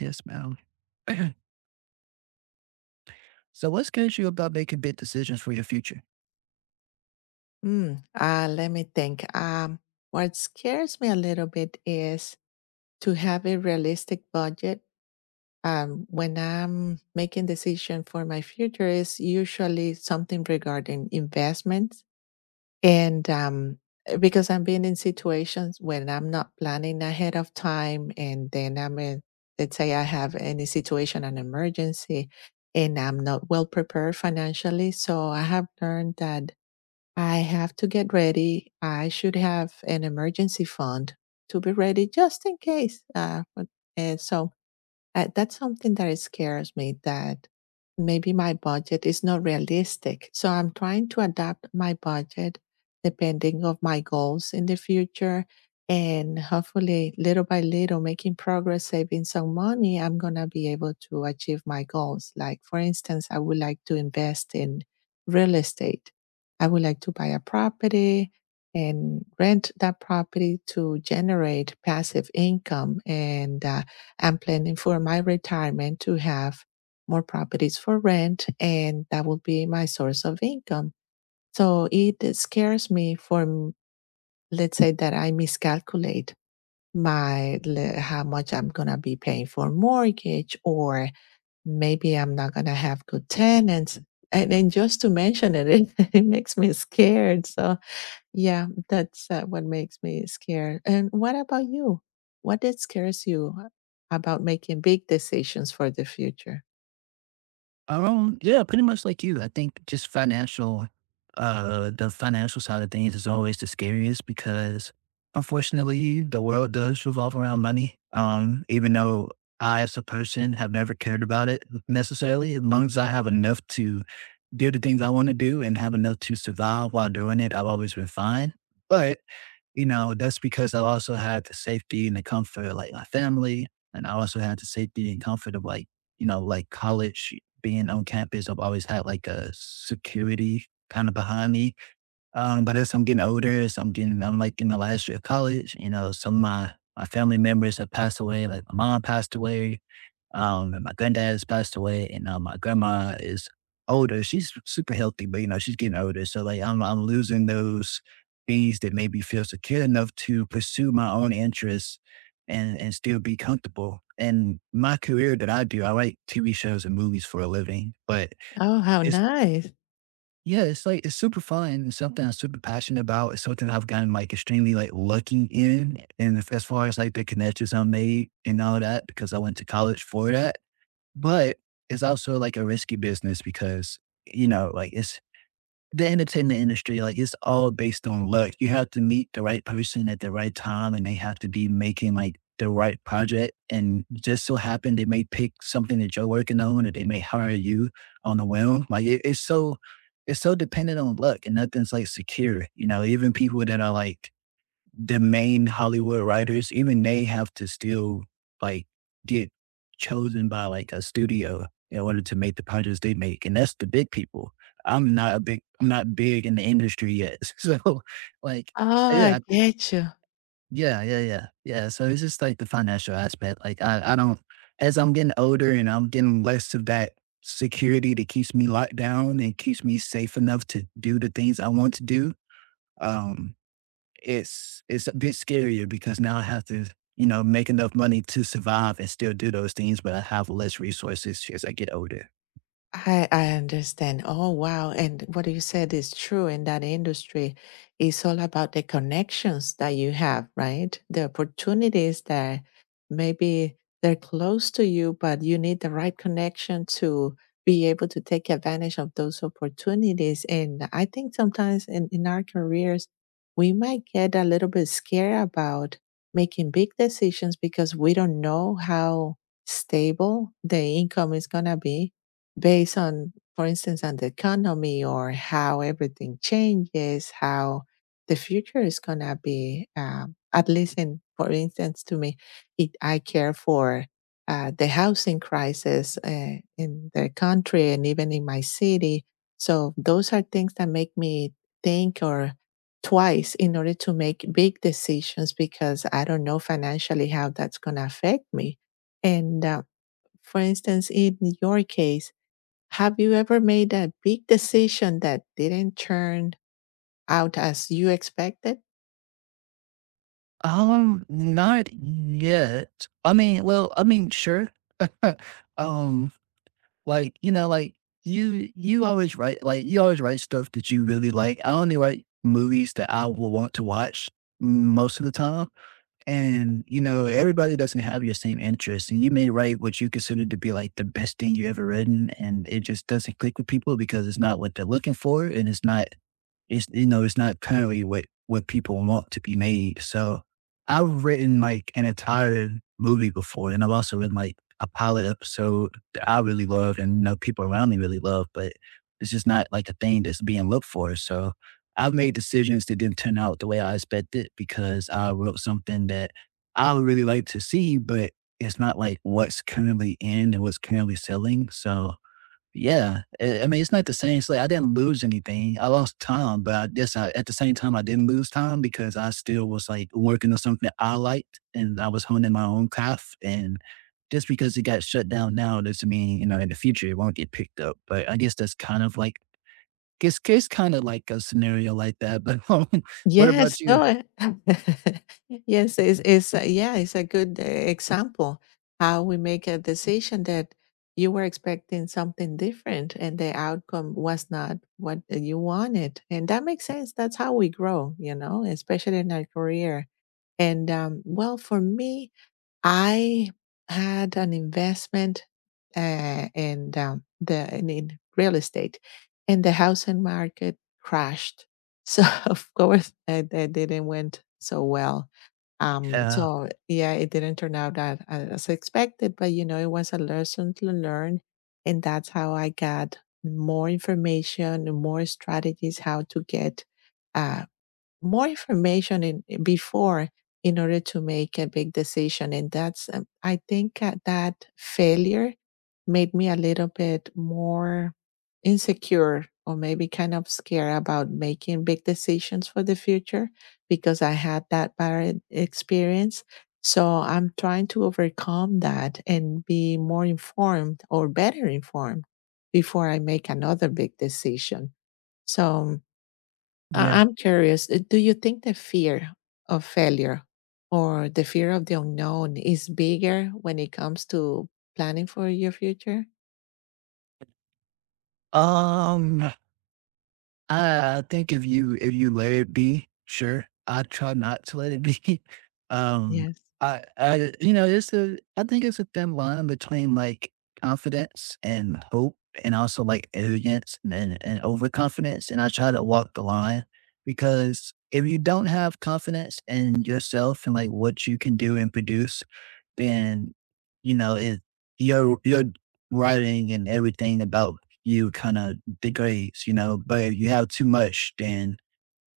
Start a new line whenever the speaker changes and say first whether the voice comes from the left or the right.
right: Yes, ma'am. So what scares you about making big decisions for your future?
left: Let me think. What scares me a little bit is to have a realistic budget. When I'm making decision for my future, is usually something regarding investments, and because I'm been in situations when I'm not planning ahead of time, and then I'm in, let's say I have any situation, an emergency, and I'm not well prepared financially. So I have learned that I have to get ready. I should have an emergency fund to be ready just in case. And so that's something that it scares me that maybe my budget is not realistic. So I'm trying to adapt my budget depending of my goals in the future and hopefully little by little making progress saving some money I'm going to be able to achieve my goals, like for instance I would like to invest in real estate. I would like to buy a property and rent that property to generate passive income. And I'm planning for my retirement to have more properties for rent, and that will be my source of income. So it scares me from, let's say, that I miscalculate how much I'm gonna be paying for mortgage, or maybe I'm not gonna have good tenants. And then just to mention it, it makes me scared. So yeah, that's what makes me scared. And what about you? What did scares you about making big decisions for the future?
right: Yeah, pretty much like you. I think just financial, the financial side of things is always the scariest because unfortunately the world does revolve around money. Even though I as a person have never cared about it necessarily, as long as I have enough to do the things I want to do and have enough to survive while doing it, I've always been fine. But that's because I also had the safety and the comfort of, like, my family, and I also had the safety and comfort of, like, like, college, being on campus, I've always had, like, a security kinda behind me, but as I'm getting older, as I'm, like, in the last year of college, you know, some of my family members have passed away, like, my mom passed away. And my granddad has passed away, and my grandma is older. She's super healthy, but you know she's getting older. So like I'm losing those things that made me feel secure enough to pursue my own interests and still be comfortable. And my career that I do, I write TV shows and movies for a living, but
left: Oh, how
right: it's
left: nice.
right: yeah, it's super fun. And something I'm super passionate about. It's something I've gotten like extremely lucky in, and if, as far as like the connections I made and all that, because I went to college for that. But it's also like a risky business because, you know, like it's the entertainment industry, like it's all based on luck. You have to meet the right person at the right time and they have to be making like the right project. And just so happen they may pick something that you're working on or they may hire you on a whim. It's so dependent on luck and nothing's like secure. You know, even people that are like the main Hollywood writers, even they have to still like get chosen by like a studio in order to make the projects they make. And that's the big people. I'm not big in the industry yet. So like
left: Oh, I
right: yeah, I
left: get you.
right: yeah, yeah, yeah. Yeah. So it's just like the financial aspect. Like I don't as I'm getting older and I'm getting less of that security that keeps me locked down and keeps me safe enough to do the things I want to do. Um it's a bit scarier because now I have to, you know, make enough money to survive and still do those things, but I have less resources as I get older.
left: I understand. Oh wow. And what you said is true in that industry. It's all about the connections that you have, right? The opportunities that maybe they're close to you, but you need the right connection to be able to take advantage of those opportunities. And I think sometimes in our careers, we might get a little bit scared about making big decisions because we don't know how stable the income is gonna be based on, for instance, on the economy or how everything changes, how the future is gonna be. At least, in for instance, to me, I care for the housing crisis in the country and even in my city. So those are things that make me think or twice in order to make big decisions because I don't know financially how that's gonna affect me. And for instance, in your case, have you ever made a big decision that didn't turn out as you expected?
right: Not yet. I mean, well, I mean, sure. um, like you know, like you always write like you always write stuff that you really like. I only write movies that I will want to watch most of the time. And, you know, everybody doesn't have your same interests. And you may write what you consider to be like the best thing you ever written, and it just doesn't click with people because it's not what they're looking for and it's you know, it's not currently what people want to be made. So I've written like an entire movie before, and I've also written like a pilot episode that I really loved, and you know, people around me really love, but it's just not like a thing that's being looked for. So I've made decisions that didn't turn out the way I expected because I wrote something that I would really like to see, but it's not like what's currently in and what's currently selling. So yeah, I mean, it's not the same. It's like I didn't lose anything. I lost time, but I guess at the same time, I didn't lose time because I still was like working on something that I liked and I was honing my own craft. And just because it got shut down now doesn't mean, you know, in the future it won't get picked up. But I guess that's kind of like, it's kind of like a scenario like that. But what
left: Yes,
right: about you?
left: no, yes, it's a good, example how we make a decision that you were expecting something different and the outcome was not what you wanted, and that makes sense. That's how we grow, you know, especially in our career, and, well, for me I had an investment, the in real estate, and the housing market crashed. So, of course, it didn't went so well.
right: Yeah.
left: So yeah, it didn't turn out that as expected, but, you know, it was a lesson to learn, and that's how I got more information and more strategies how to get, uh more information in before in order to make a big decision. And that's I think that failure made me a little bit more insecure or maybe kind of scared about making big decisions for the future because I had that bad experience. So I'm trying to overcome that and be more informed or better informed before I make another big decision. So
right: Yeah.
left: I'm curious. Do you think the fear of failure or the fear of the unknown is bigger when it comes to planning for your future?
right: Um, I think if you let it be, sure. I try not to let it be. Um,
left: Yes.
right: I you know, it's a I think it's a thin line between like confidence and hope and also like arrogance and overconfidence. And I try to walk the line because if you don't have confidence in yourself and like what you can do and produce, and you know it your writing and everything about you kind of degrades, you know. But if you have too much, then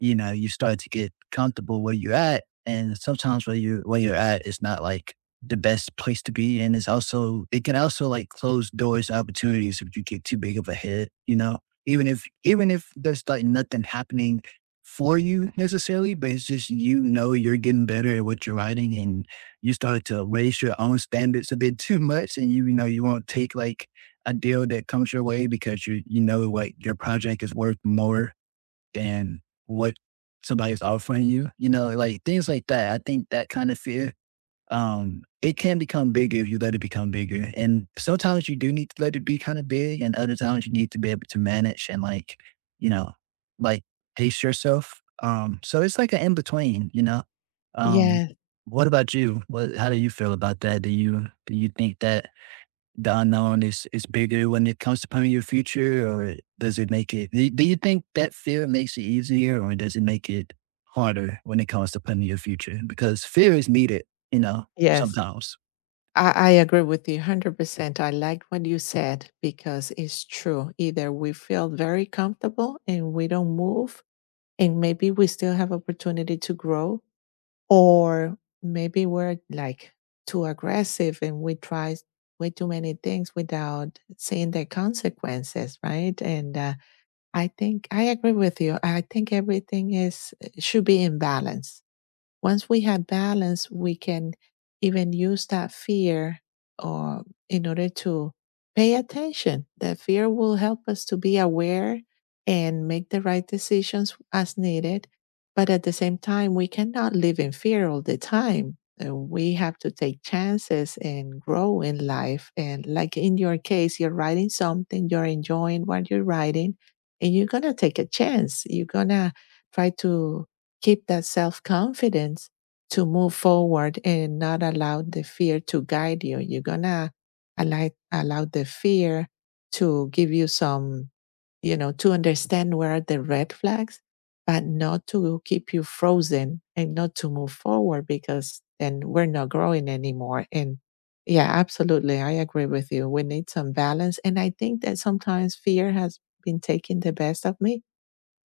right: you know, you start to get comfortable where you're at. And sometimes where you're at is not like the best place to be. And it's also it can also like close doors to opportunities if you get too big of a hit, you know. Even if there's like nothing happening for you necessarily, but it's just you know you're getting better at what you're writing and you start to raise your own standards a bit too much and you know you won't take like a deal that comes your way because you know like your project is worth more and what somebody's offering you, you know, like things like that. I think that kind of fear, it can become bigger if you let it become bigger. And sometimes you do need to let it be kind of big, and other times you need to be able to manage and, like, you know, like pace yourself. So it's like an in between, you know. Um,
left: Yes.
right: what about you? What? How do you feel about that? Do you think that the unknown is bigger when it comes to planning your future, or does it make it? Do you think that fear makes it easier, or does it make it harder when it comes to planning your future? Because fear is needed, you know,
left: Yes.
right: sometimes.
left: I agree with you 100%. I like what you said because it's true. Either we feel very comfortable and we don't move, and maybe we still have opportunity to grow, or maybe we're like too aggressive and we try way too many things without seeing the consequences, right? And I think I agree with you. I think everything is should be in balance. Once we have balance, we can even use that fear or in order to pay attention. That fear will help us to be aware and make the right decisions as needed. But at the same time, we cannot live in fear all the time. We have to take chances and grow in life. And like in your case, you're writing something, you're enjoying what you're writing, and you're going to take a chance. You're going to try to keep that self confidence to move forward and not allow the fear to guide you. You're gonna allow the fear to give you some, you know, to understand where are the red flags, but not to keep you frozen and not to move forward because then we're not growing anymore. And yeah, absolutely. I agree with you. We need some balance. And I think that sometimes fear has been taking the best of me.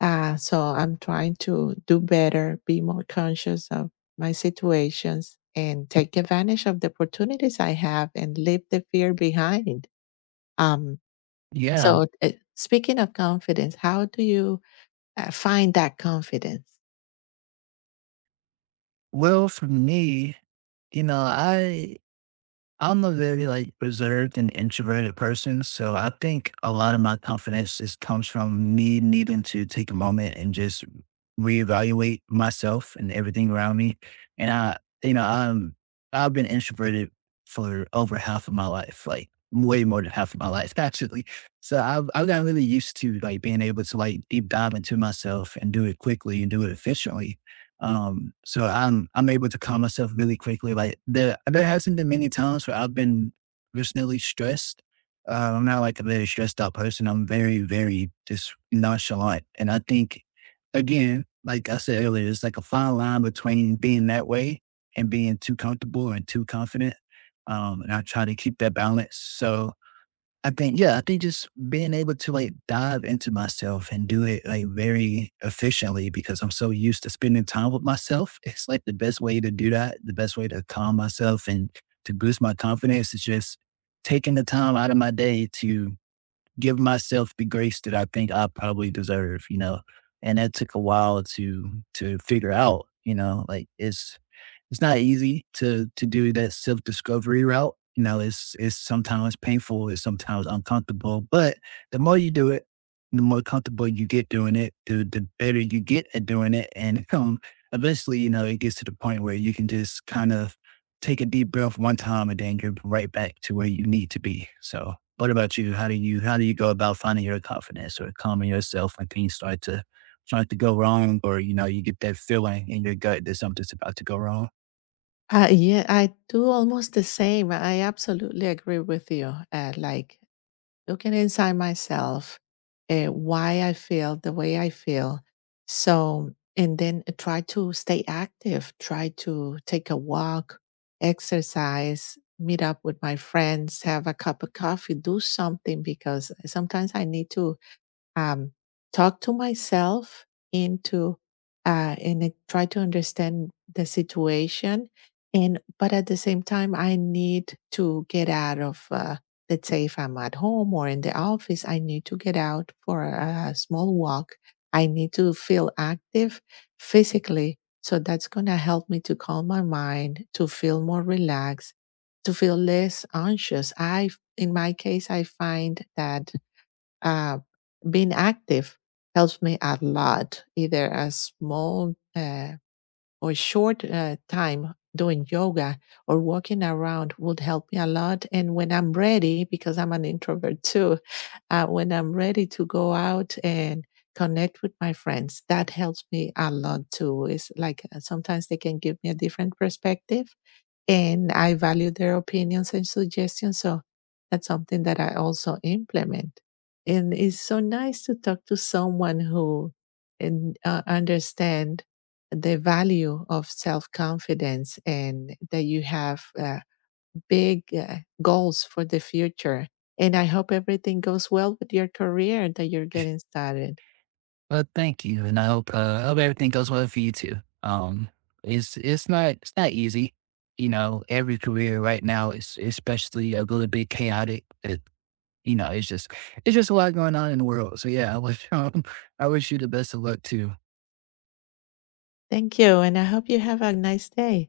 left: So I'm trying to do better, be more conscious of my situations, and take advantage of the opportunities I have and leave the fear behind. Um,
right: Yeah.
left: so, speaking of confidence, how do you find that confidence?
right: Well, for me, you know, I I'm a very like reserved and introverted person, so I think a lot of my confidence is comes from me needing to take a moment and just reevaluate myself and everything around me. And you know, I've been introverted for over half of my life, like way more than half of my life actually. So I've gotten really used to like being able to like deep dive into myself and do it quickly and do it efficiently. So I'm able to calm myself really quickly. Like there hasn't been many times where I've been personally stressed. I'm not like a very stressed out person. I'm very just nonchalant, and I think again, like I said earlier, it's like a fine line between being that way and being too comfortable and too confident. And I try to keep that balance. So I think, yeah, I think just being able to like dive into myself and do it like very efficiently because I'm so used to spending time with myself. It's like the best way to do that. The best way to calm myself and to boost my confidence is just taking the time out of my day to give myself the grace that I think I probably deserve, you know. And that took a while to figure out, you know, like it's not easy to do that self discovery route. You know, it's sometimes painful, it's sometimes uncomfortable, but the more you do it, the more comfortable you get doing it, the better you get at doing it, and eventually, you know, it gets to the point where you can just kind of take a deep breath one time, and then you're right back to where you need to be. So, what about you? How do you go about finding your confidence or calming yourself when things start to go wrong, or you know, you get that feeling in your gut that something's about to go wrong?
left: Yeah, I do almost the same. I absolutely agree with you. Like looking inside myself, why I feel the way I feel. So, and then try to stay active, try to take a walk, exercise, meet up with my friends, have a cup of coffee, do something because sometimes I need to um, talk to myself into and I try to understand the situation. And but at the same time, I need to get out of. Let's say if I'm at home or in the office, I need to get out for a small walk. I need to feel active physically. So that's going to help me to calm my mind, to feel more relaxed, to feel less anxious. In my case, I find that uh, being active helps me a lot, either a small or short time doing yoga or walking around would help me a lot. And when I'm ready, because I'm an introvert too, when I'm ready to go out and connect with my friends, that helps me a lot too. It's like sometimes they can give me a different perspective and I value their opinions and suggestions. So that's something that I also implement. And it's so nice to talk to someone who and understand the value of self confidence and that you have. Big goals for the future. And I hope everything goes well with your career that you're getting started.
right: Well, thank you, and I hope everything goes well for you too. Um, it's not easy, you know. Every career right now is especially a little bit chaotic. You know, it's just a lot going on in the world. So yeah, I wish I wish you the best of luck too.
left: Thank you. And I hope you have a nice day.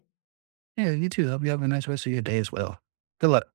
right: Yeah, you too. Hope you have a nice rest of your day as well. Good luck.